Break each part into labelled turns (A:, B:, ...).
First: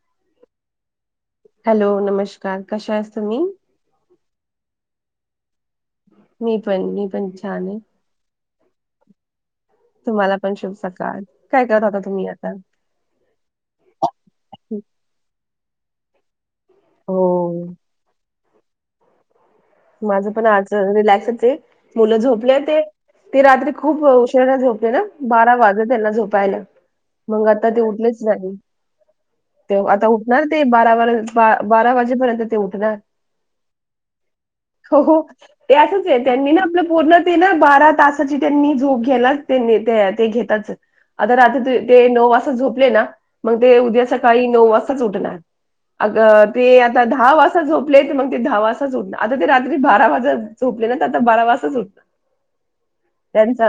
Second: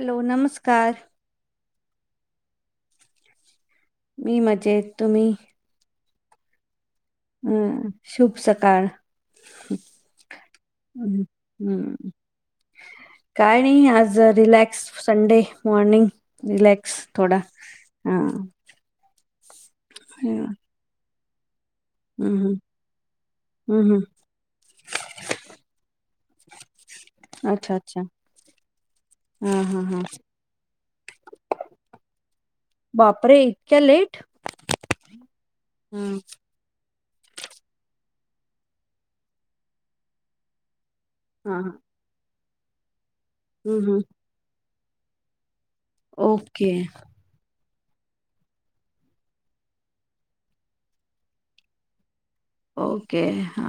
A: Hello नमस्कार.
B: Hello नमस्कार कश्या आहात तुम्ही.
A: मी मजेत तुम्ही.
B: मी पण मि
A: हम् शुभ सकाळ.
B: तुम्हाला पण शुभ सकाळ
A: हम्म,
B: काय करत होता
A: हम्म.
B: तुम्ही आता.
A: काय नाही आज रिलॅक्स संडे मॉर्निंग रिलॅ
B: हो
A: थोडा हा
B: माझं पण
A: हम्म,
B: आज रिलॅक्स होते मुलं झोपले
A: हम्म,
B: होते. ते रात्री
A: हम्म.
B: खूप उशरारा झोपले ना बारा वाजे त्यांना झोपायला. मग आता
A: अच्छा
B: ते
A: अच्छा
B: उठलेच नाही.
A: हा
B: ते
A: हा हा
B: आता उठणार ते बारा बारा वाजेपर्यंत ते उठणार.
A: अरे इतक्या लेट.
B: हो हो ते असंच
A: हं,
B: आहे त्यांनी ना आपलं पूर्ण ते ना बारा तासाची त्यांनी झोप घेला त्यांनी ते घेतच आता
A: हा हा
B: रात्री ते नऊ वाजता झोपले ना मग ते
A: हम्म, हम्म.
B: उद्या सकाळी नऊ वाजताच उठणार. अग
A: ओके
B: ते आता दहा वाजता झोपले तर मग ते दहा वाजताच उठणा आता ते रात्री बारा वाजत झोपले ना तर आता बारा वाजता उठ
A: ओके हा.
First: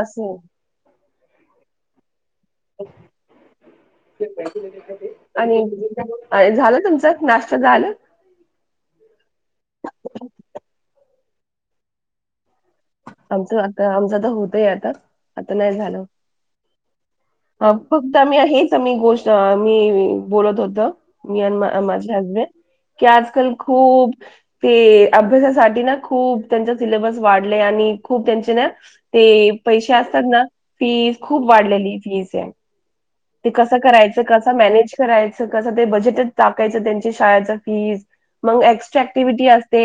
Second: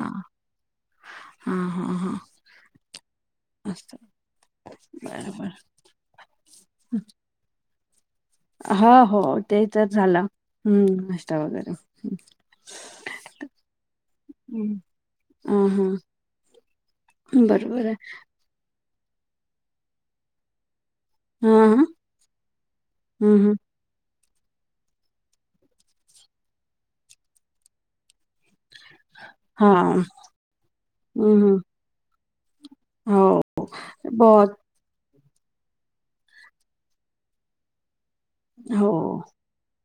A: हा हा हा बरं बरं
B: आणि झालं तुमचा नाश्ता झालं.
A: हा हो ते तर झाला हम्म नाश्ता वगैरे.
B: आमच आता आमच तर होतय
A: हम्म.
B: आता आता
A: हा
B: नाही
A: हा
B: झालं. अ
A: बरोबर आहे
B: फक्त आम्ही हेच मी गोष्ट मी बोलत होत मी
A: हा
B: अ
A: हा
B: माझे हसबेंड की
A: हम्म,
B: आजकाल
A: हम्म.
B: खूप ते अभ्यासासाठी ना खूप त्यांचा सिलेबस वाढ आणि खूप त्यांच्या ना. ते
A: हा
B: पैसे असतात ना फी खूप
A: हम्म
B: वाढलेली फीस.
A: हो
B: ते कसं करायचं कस
A: बहुत
B: मॅनेज करायचं कसं ते बजेटच टाकायचं त्यांची शाळेच फीज. मग
A: हो
B: एस्ट्र क्टिव्हटी असते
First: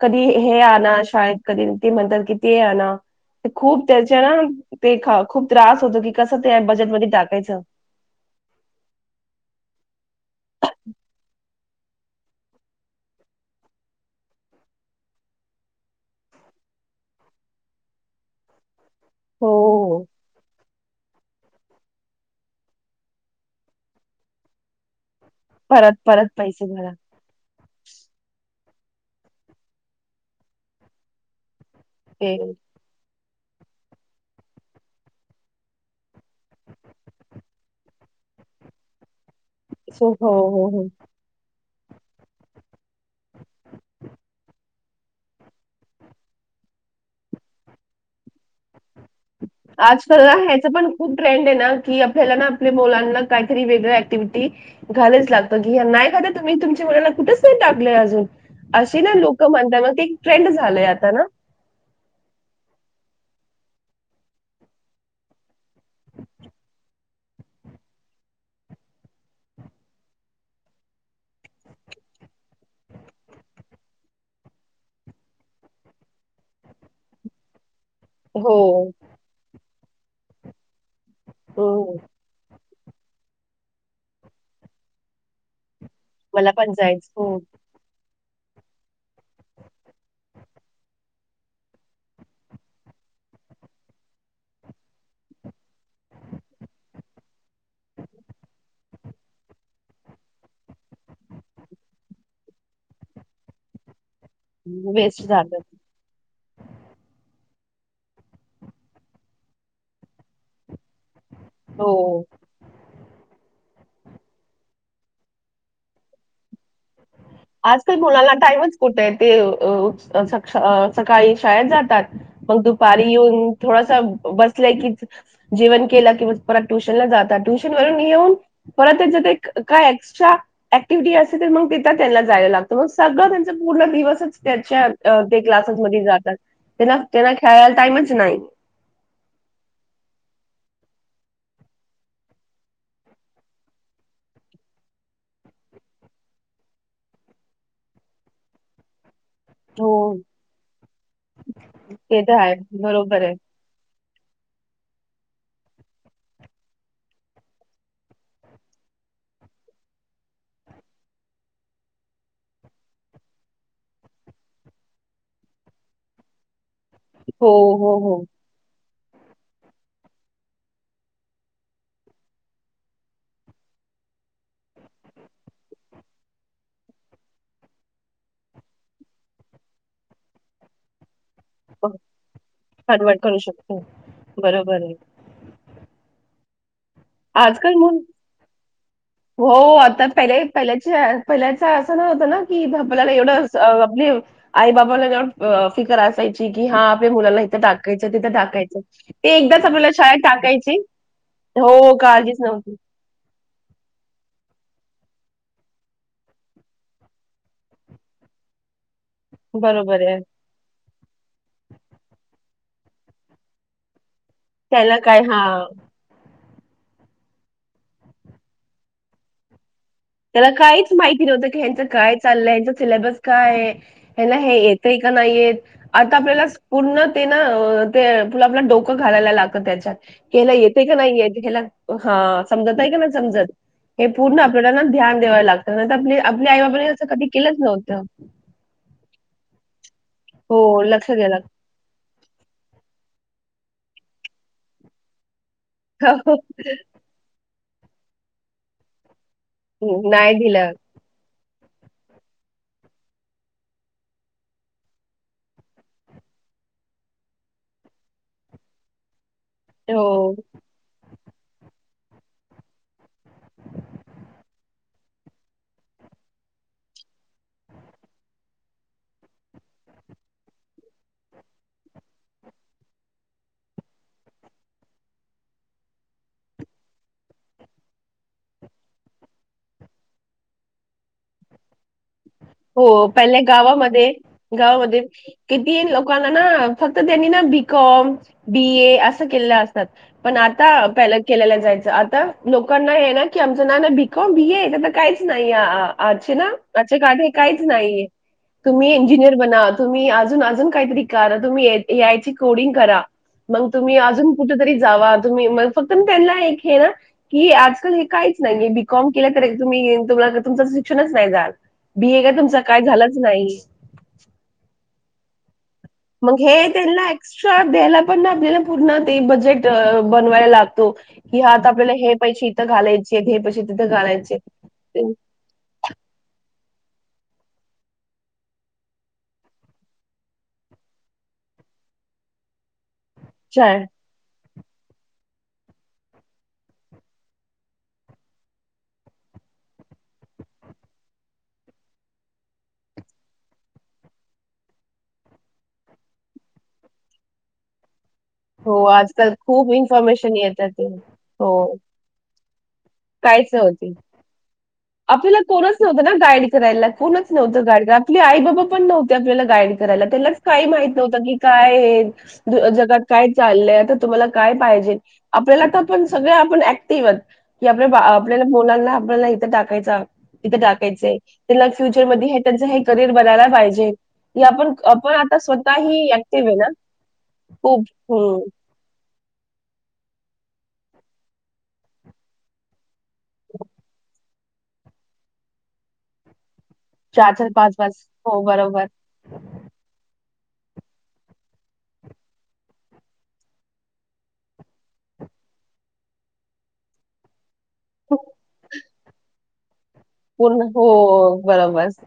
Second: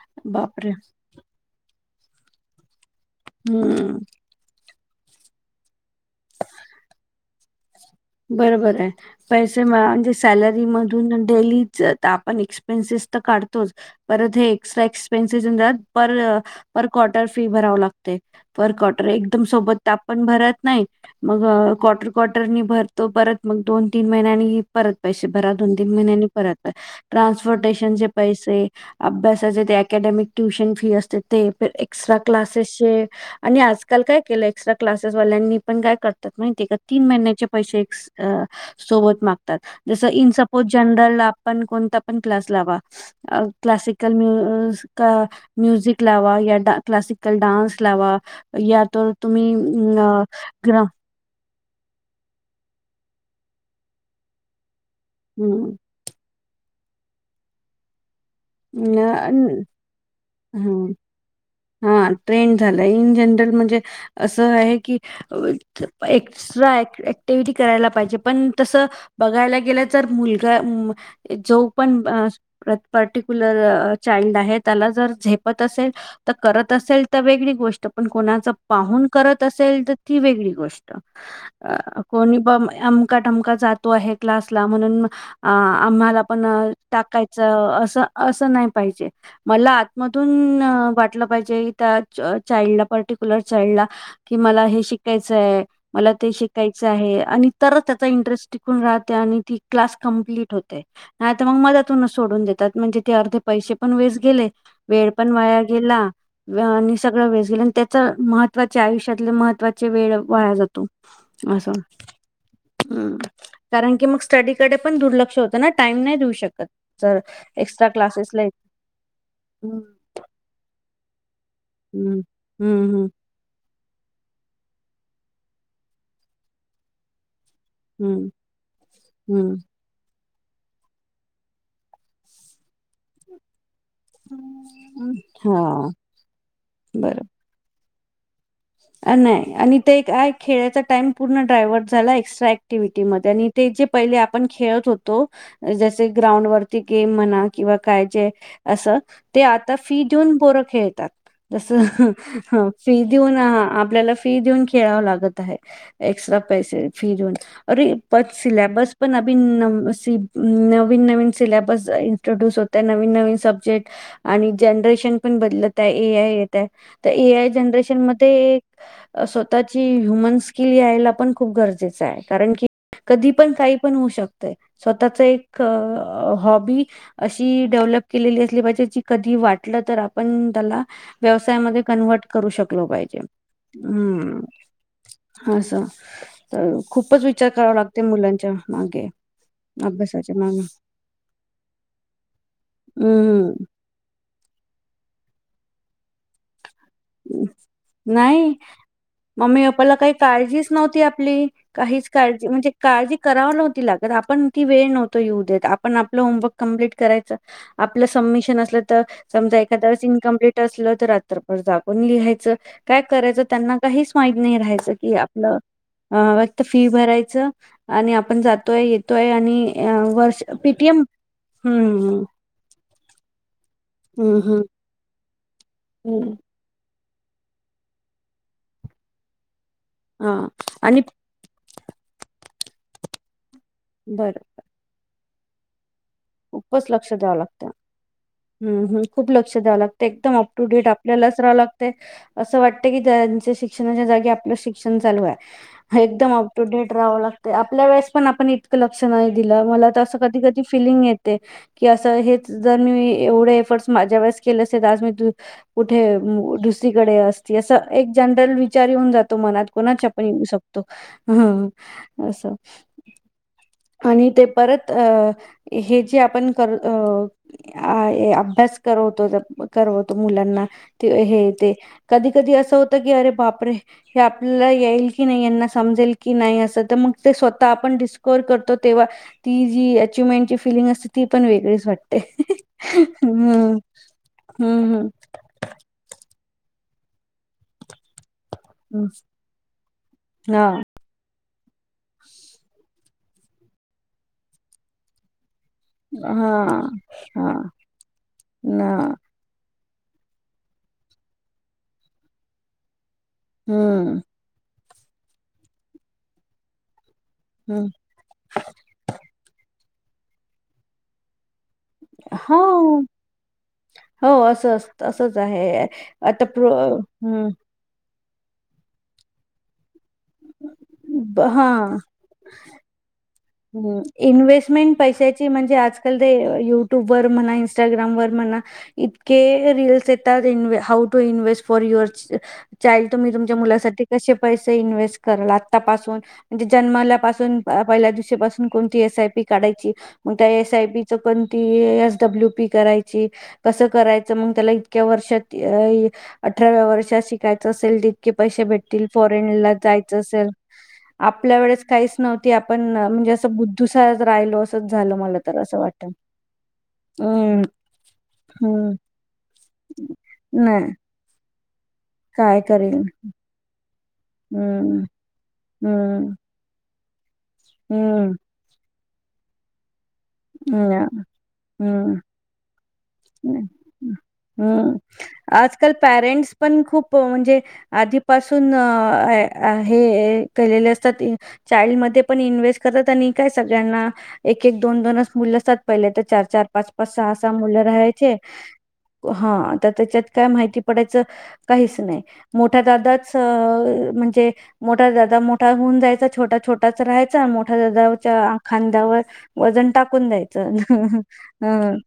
B: कधी हे
A: बापरे
B: आण शाळेत. कधी ते म्हणतात कि ते आण ना खूप
A: हम्म
B: त्याच्या ना ते खूप त्रास होतो की कसं ते बजेटमध्येध्ये टाकायचं.
A: बरोबर आहे पैसे म्हणजे सॅलरी मधून डेली आपण एक्सपेन्सिस तर काढतोच परत हे एक्स्ट्रा एक्सपेन्सिसात पर पर क्वार्टर फी भराव लागते पर क
B: हो
A: सोबत
B: हो.
A: आपण भरत नाही ते काँटल काँटर ने तो परत मग दोन तीन महिन्यांनी परत पैसे भरा दोन तीन
B: परत
A: महिन्यांनी
B: पैसे
A: परत
B: भरा
A: ट्रान्सपोर्टेशन चे पैसे अभ्यासाचे ते अकॅडमिक ट्युशन फी असते ते एक्स्ट्रा
B: ते
A: क्लासेसचे आणि आजकाल काय केलं एक्स्ट्रा क्लासेसवाल्यांनी पण काय करतात माती का तीन महिन्याच्या ज कोण
B: सो हो हो हो
A: पण क्लास लावा क्लासिकल म म्युझिक लावा या क्लासिकल ानस लावा या तर तुम्ही अ
B: आजकाल ना ह्याचं
A: ग्रा
B: पण खूप ट्रेंड आहे ना की आपल्याला ना आपल्या मुलांना काहीतरी वेगळ्या ऍक्टिव्हिटी घालायच लागतं की नाही का तुम्ही तुमच्या मुलाला कुठेच नाही टाकलंय अजून अशी ना लोक म्हणत मग एक ट्रेंड झालंय आता ना
A: हा ट्रेंड झालाय इन जनरल म्हणजे असं आहे की एक्स्ट्रा तेधी करायला पाहिजे पण तसं बघायला गेलं तर मुलगा जो पण पट कुलर चाड आहे त्याला जर झेपत असेल तर करत असेल तर वेगळी गोष्ट पण कोणाच
B: हो
A: पाहून करत असेल तर ती वेगळी गोष्ट.
B: हम्म.
A: अ कोणी पण मका जातो आहे क्लासला म्हणून आम्हाला आपण
B: मला पण जायचं हो
A: टाकायचं असं असं नाही पाहिजे मला आतमधून वाटलं पाहिजे त्या चाइल्डला पर्टिक्युलर चाइल्डला कि मला हे शिकायचंय मला ते शिकायचं आहे आणि तरच त्याचा इंटरेस्ट टिकून राहते आणि ती क्लास कमप्लीट होते नाहीता मग मदतूनच सोडून देतात म्हणजे ते अर्धे पैसे पण वेस्ट गेले वेळ
B: वेस्ट
A: पण
B: झालं
A: वया गेला आणि सगळं वेळ गेलं आणि त्याच महत्त्वाचे आयुष्यातले महत्त्वाचे वेळ वाया जातो. अस
B: हो
A: हम् कारण की मग स्टडीकडे पण दुर्लक्ष होतं ना टाइम नाही देऊ शकत तर
B: मुणाला टाईमच कुठे आहे ते सकाळी शाळेत जातात
A: हम्म
B: मग
A: हम्म हम्म
B: दूपारी येऊन थोडासा बसला की जीवन केला कि परत ट्युशन ला जातात ट्युशन वरून येऊन परत ज ते
A: हम्म हम्म.
B: काय एक्स्ट्रा ऍक्टिव्हटी असे तर मग तर त्याला जायला लागत सगळ त्यां पूर्ण दिवस त्या
A: हम्म. हा
B: जातात
A: बरोबर.
B: त्यांना खेळायला टाईमच नाही
A: नाही आणि ते एकय खेळायचा टाइम पूर्ण डायवर्ट झाला एक्स्ट्रा ऍक्टिव्हिटीमध्ये आणि ते जे पहिले आपण खेळत होतो जसे ग्राउंड वरती गेम म्हणा किंवा काय जे असं ते आता
B: हो
A: फी देऊन बोरं खेळतात जसं
B: ते तर आहे
A: फी
B: बरोबर आहे
A: देऊन आ आपल्याला फी देऊन खेळाव लागत आहे एक्स्ट्रा पैसे फी देऊन अरे पण सिल्याबस पण अ नवीन नवीन सिलेबस इ्रोड्यूस होतय नवीन नवीन सब्जेक्ट आणि जनरेशन पण बदलत आहे ए आय तर ए आय
B: हो हो
A: जनरेशन
B: हो
A: मध्ये स्वतःची ह्युमन स्किल यायला पण खूप गरजेचं आहे कारण की कधी पण काही पण होऊ शकत स्वतःच एक हॉबी अशी डेव्हलोप केलेली असली पाहिजे कधी वाटलं तर आपण त्याला व्यवसायामध्ये कन्वर्ट करू शकलो पाहिजे
B: कन्वर्ट करू शकतो
A: हम्म
B: बरोबर आहे
A: असं तर खूपच विचार करावा
B: आजकाल मुल
A: लागते मुलांच्या मागे
B: हो आता
A: अभ्यासाच्या
B: पहिल्या
A: मागे
B: पहिल्या पहिल्याच असं ना होत ना की आपल्याला एवढं
A: हम्म
B: आपली आई बाबाला जण फिकर असायची की हा मुथ टाकायच तिथ
A: नाही
B: टाकायचं ते एकदा
A: मम्मी
B: आपल्याला
A: पप्पाला काही
B: शाळेत
A: काळजीच
B: टाकाय
A: नव्हती आपली
B: हो
A: काहीच
B: काळजीच
A: काळजी म्हणजे
B: नव्हती
A: काळजी कराव नवती लागत आपण ती वेळ नव्हतो ये उद्याेत आपण आपलं होमवर्क कमप्लीट करायचं आपलं समिशन अस समजा
B: बरोबर
A: एखास
B: आहे
A: इनकमप्लीट असलं तर रात्रर जागून लिहायचं काय करायचं त्यांना काहीच माहत नाही राहायचं
B: त्याला
A: की
B: काय
A: आपलं
B: हा
A: अ फक्त फी भरायचं आणि आपण जातोय येतोय आणि अ, वर्ष
B: त्याला काहीच
A: पीटीएम
B: माहिती नव्हतं की हचं काय
A: हम्म
B: चाललंय हचचा सिलेबस काय हे ना
A: हम्म
B: हे
A: हम्म
B: येतय का नाहीयेत आता
A: हम्म हम्म.
B: आपल्याला पूर्ण ते ना ते प आपला डोकं घालायला लागत त्याच्यात
A: हा
B: केला येते का
A: आणि
B: नाही समजत आहे की नाही समजत हे पूर्ण
A: बरं
B: आपल्याला ध्यान द्यावायला लागतं आप आपल्या आई बाबानी जं कधी केलंच नव्हतं
A: ह ह खूप लक्ष द्याव लागतते एकदम अप टू
B: हो,
A: डेट
B: लक्ष द्यायला
A: आपल्यालाच राहाव लाग ते असं वाटत की त्यांच्या शिक्षणाच्या जागी आपलं शिक्षण चालू आहे
B: हो,
A: एकदम अप टू डेट राहावं लागतं आपल्या वेळेस पण आपण इ लक्ष नाही दिला मला
B: हो.
A: असं
B: नाही
A: कधी कधी
B: दिलं.
A: फिलिंग येत की असं हेच जर मी एवढे एफर्ट माझ्या वेळेस केले असेल तर आज मी कुठे दुसरीकडे असती असं एक जनरल विचार येऊन जातो मनात कोणाच आपण
B: हो.
A: येऊ शकतो ह असं आणि ते परत अ हे जे आपण कर अ अभ्यास करवतो करवतो मुलांना ते हे ते कधी कधी असं होतं की अरे बापरे हे आपल्याला येईल की नाही यांना समजेल की नाही असं तर मग ते स्वतः आपण डिस्कोअर करतो तेव्हा ती जी अचवमेंटची फिलिंग असते ती पण वेगळीच वाटते
B: हो पहिल्या
A: हम्म
B: गावामध्ये
A: हम्म
B: गावामध्ये
A: हम्म
B: कि तीन लोकांना ना फक्त त्यांनी ना बीिकॉम बी ए
A: हम्म.
B: असं केलेलं असतात पण
A: हा
B: आता प केलेला जायचं आता लोकांना हे ना की आमचं ना ना भिक भिय तर काहीच नाही अच्छ ना
A: हा
B: अच् काढ
A: हा
B: काहीच नाहीये
A: ना
B: तुम्ही इंजिनियर म्हणा तुम्ही अजून अजून काहीतरी करा तुम्ही ए आय ची कोडिंग करा मग तुम्ही
A: हम्म
B: अजून कुठ तरी जावा तुम्ही मग फक्त त्यांना एक हे ना की
A: हम्म
B: आजकाल हे काहीच नाहीे कॉम केला तर तुम्ही तुमला तुमच शिक्षणच नाही जाल बीए का तुमच काय
A: हा
B: झालंच नाही
A: हो असं असंच आहे
B: मग
A: आता
B: हे
A: प्रो
B: त्यांना
A: हं.
B: एक्स्ट्रा द्यायला पण आपल्याला पूर्ण ते बजेट बनवायला लागतो कि आ आपल्याला हे इथं घायची घ
A: हम् इन्हेस्टमेंट पैशाची म्हणजे आजकाल ते युट्यूब वर म्हणा इंस्टाग्राम वर म्हणा इतके रीलल्स येतात इ how to invest for your चाल तु मी तुमच्या
B: छान.
A: मुलासाठी कसे पैसे इन्व्हेस्ट क आतापासून म्हणजे जन्मल्यापासून पहिल्या पासून कोणती एस आय पी काढायची मग त्या एसआय पी च पण ती एसडब्ल्यू पी करायची कसं करायचं मग त्याला इतक्या वर्षात अठराव्या वर्षात शिकायचं असेल पै
B: हो
A: भेटतील
B: आजकाल
A: फॉरेन
B: खूप
A: जायच
B: इन्फॉर्मेशन
A: असेल
B: येतात ते. हो
A: आपल्या वेळे काहीच नव्हती आपण म्हणजे
B: काहीच
A: असं बुद्धू
B: होती.
A: सा राहिलो असंच झालं
B: आपल्याला
A: मला तर
B: कोणच
A: असं
B: नव्हतं
A: वाटतं.
B: ना गाईड करायला कोणच
A: हम्म.
B: नव्हतं गाईड आपली आई बाबा पण
A: हम्म
B: नव्हते आपल्याला गाईड करायला त्यालाच काही
A: नाही
B: माहित नव्हतं की काय
A: काय करील
B: जगात काय चाललंय आता तुम्हाला काय पाहिजे
A: हम्म.
B: आपल्याला तर पण
A: हम्म,
B: सगळे आपण ऍक्टिव्ह आहेत की आपल्या बाळ
A: हम्म,
B: आपल्याला मुलांना आपल्याला इथे टाकायचं हाय तिथे टाकायचंय
A: हम्म,
B: त्यांना
A: हम्म.
B: फ्युचरमध्ये त्यांचं हे करिअर बनायला पाहिजे हे आपण
A: हम्म
B: आपण आता
A: आजकाल
B: स्वतःही ॲक्टिव्ह
A: पॅरेंट्स
B: आहे ना
A: पण खूप म्हणजे
B: खूप. हं.
A: आधीपासून अ हे केलेले असतात चाइल्ड मध्ये पण इन्व्हेस्ट करतात आणि काय सगळ्यांना एक एक दोन दोनच मुलं असतात पहिले तर चार चार पाच पाच सहा सहा मुलं राहायचे
B: हो, बरोबर.
A: हा आता त्याच्यात काय माहिती पडायचं काहीच नाही मोठ्या दादाचं म्हणजे मोठा दादा मोठा होऊन जायचा छोटा छोटाच राहायचा मोठ च्या खांद्यावर वजन टाकून
B: पूर्ण
A: द्यायचं
B: हो, बरोबर.
A: हं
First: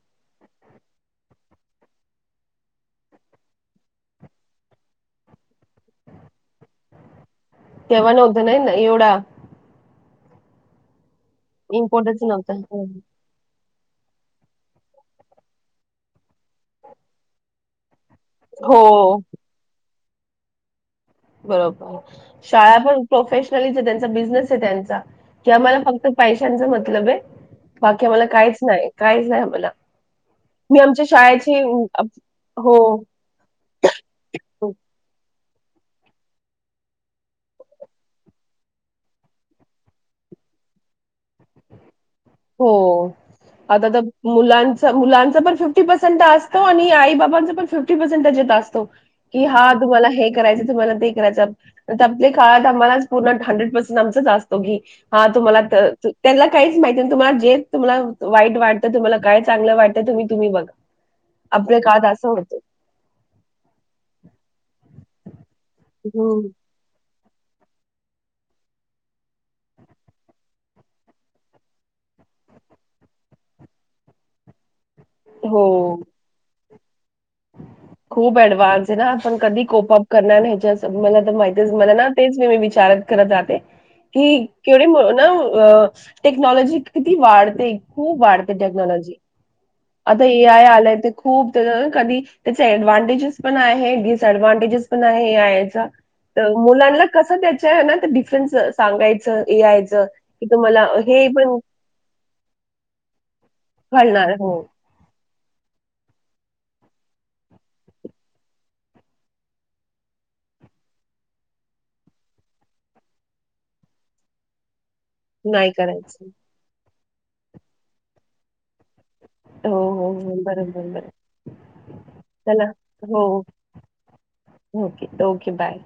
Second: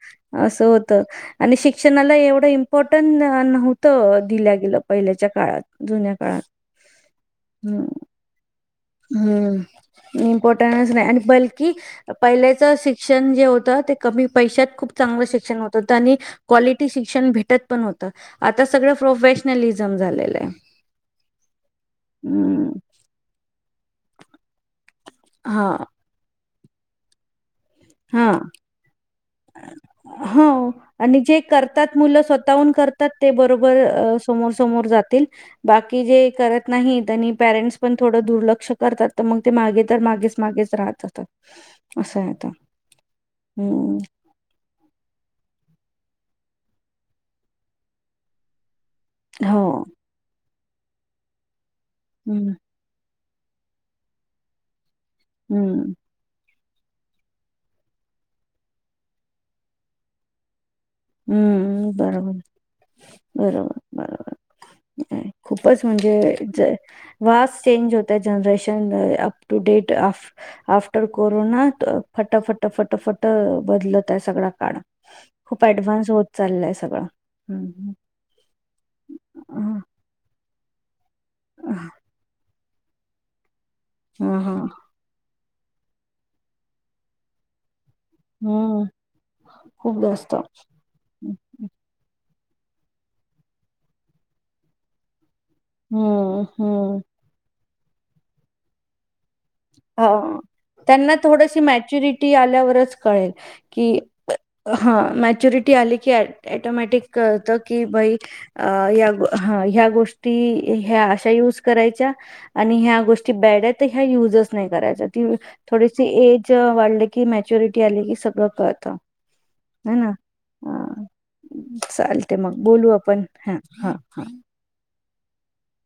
A: अस होत आणि शिक्षणाला एवढं इम्पॉर्टन्ट नव्हतं दिल्या गेलं पहिल्याच्या काळात जुन्या काळात
B: [inaudible]
A: हम्
B: नव्हतं नाही ना एवढा
A: हम्म इम्पॉर्टन्स नाही आणि बिल की
B: इम्पॉर्टन्स नव्हता
A: पहिल्याचं शिक्षण जे होतं ते कमी पैशात खूप चांगलं शिक होत होतं आणि कॉलिटी शिक्षण भेटत पण होतं आता
B: हो
A: सगळं प्रोफश नाही लई जाम झालेलं आहे
B: बरोबर
A: हम्म
B: शाळा पण प्रोफेशनलीचं आहे त्यांचा बिझनेस आहे त्यांचा किंवा मला
A: हा
B: फक्त पैशांचा मतलब आहे बाकी आम्हाला
A: हा
B: काहीच नाही काहीच नाही आम्हाला
A: हो
B: मी आमच्या
A: आणि जे
B: शाळेची अम,
A: करतात
B: अप-
A: मुलं स्वतःहून
B: हो
A: करतात ते बरोबर समोर समोर जातील बाकी जे करत नाहीत आणि परेंट्स पण थोडं दुर्लक्ष करतात तर मग ते मागे तर मागेच मागेच राहतात असं आहे आता
B: हो आता
A: हम्म
B: तर मुलांचं मुलांचा पण फिफ्टी पर्सेंट असतो आणि आई बाबांचा पण फिफ्टी पर्सेंटंच येत असतो कि
A: हो
B: हा तुम्हाला हे करायचं तुम्हाला ते करायचं आपल्या
A: हम्म
B: काळात आम्हाला पण हंड्रेड पर्सेंट आमचंच असतो घे हा तुम्हाला
A: हम्म
B: त्यांना काहीच माहिती तुमाला जे तुम्हाला वाईट वाटतं तुम्हाला काय चांगलं वाटतं तुम्ही तुम्ही बघा आमच्या
A: हम्म
B: काळात असं
A: बरोबर
B: होतं
A: बरोबर बरोबर खूपच म्हणजे
B: हम्म.
A: ज वास चेंज होतय जनरेशन अप टू डेट अफ आफ्टर कोरोना फटा फटा फटा फटा बदलत आहे सगळा काळ
B: हो
A: खूप ऍडव्हान्स होत चाललंय सगळं ह
B: खूप ऍडव्हान्स आहे ना पण कधी
A: ह
B: कोपअप करणार हच्या मला माहितीच मला ना तेच मी मी विचार करत राहते कि
A: हा हा.
B: केवढे ना अ टेक्नॉलॉजी किती वाढते खूप वाढते
A: हम्म
B: टेक्नॉलॉजी
A: खूप
B: आता
A: जास्त
B: ए आय आलंय ते खूप कधी त्याचे ऍडव्हानटेजेस पण आहे डिसऍडव्हानटेजेस पण आहे याचा
A: हम्म
B: तर
A: हम्म
B: मुलांना कसं त्याच्या ना डिफरन्स सांगायचं यायचं की तुम्हाला हे पण
A: ऍकचूली ती आल्यावरंच कळेल की
B: कळणार हो
A: हा मॅच्युरिटी आली की ॲ ॲटोमॅटिक काय होतं की बाई अ या ह्या गोष्टी ह्या अशा युज करायच्या आणि ह्या गोष्टी बॅड आहेत तर ह्या यूजच नाही करायचं
B: नाही
A: थोडी
B: करायचं
A: एज वाढली की मॅच्युरिटी आली की सगळं कळत
B: हो हो हो बरोबर बर
A: चालतंय मग बोलू आपण हा हा हा
B: ओके ओके बाय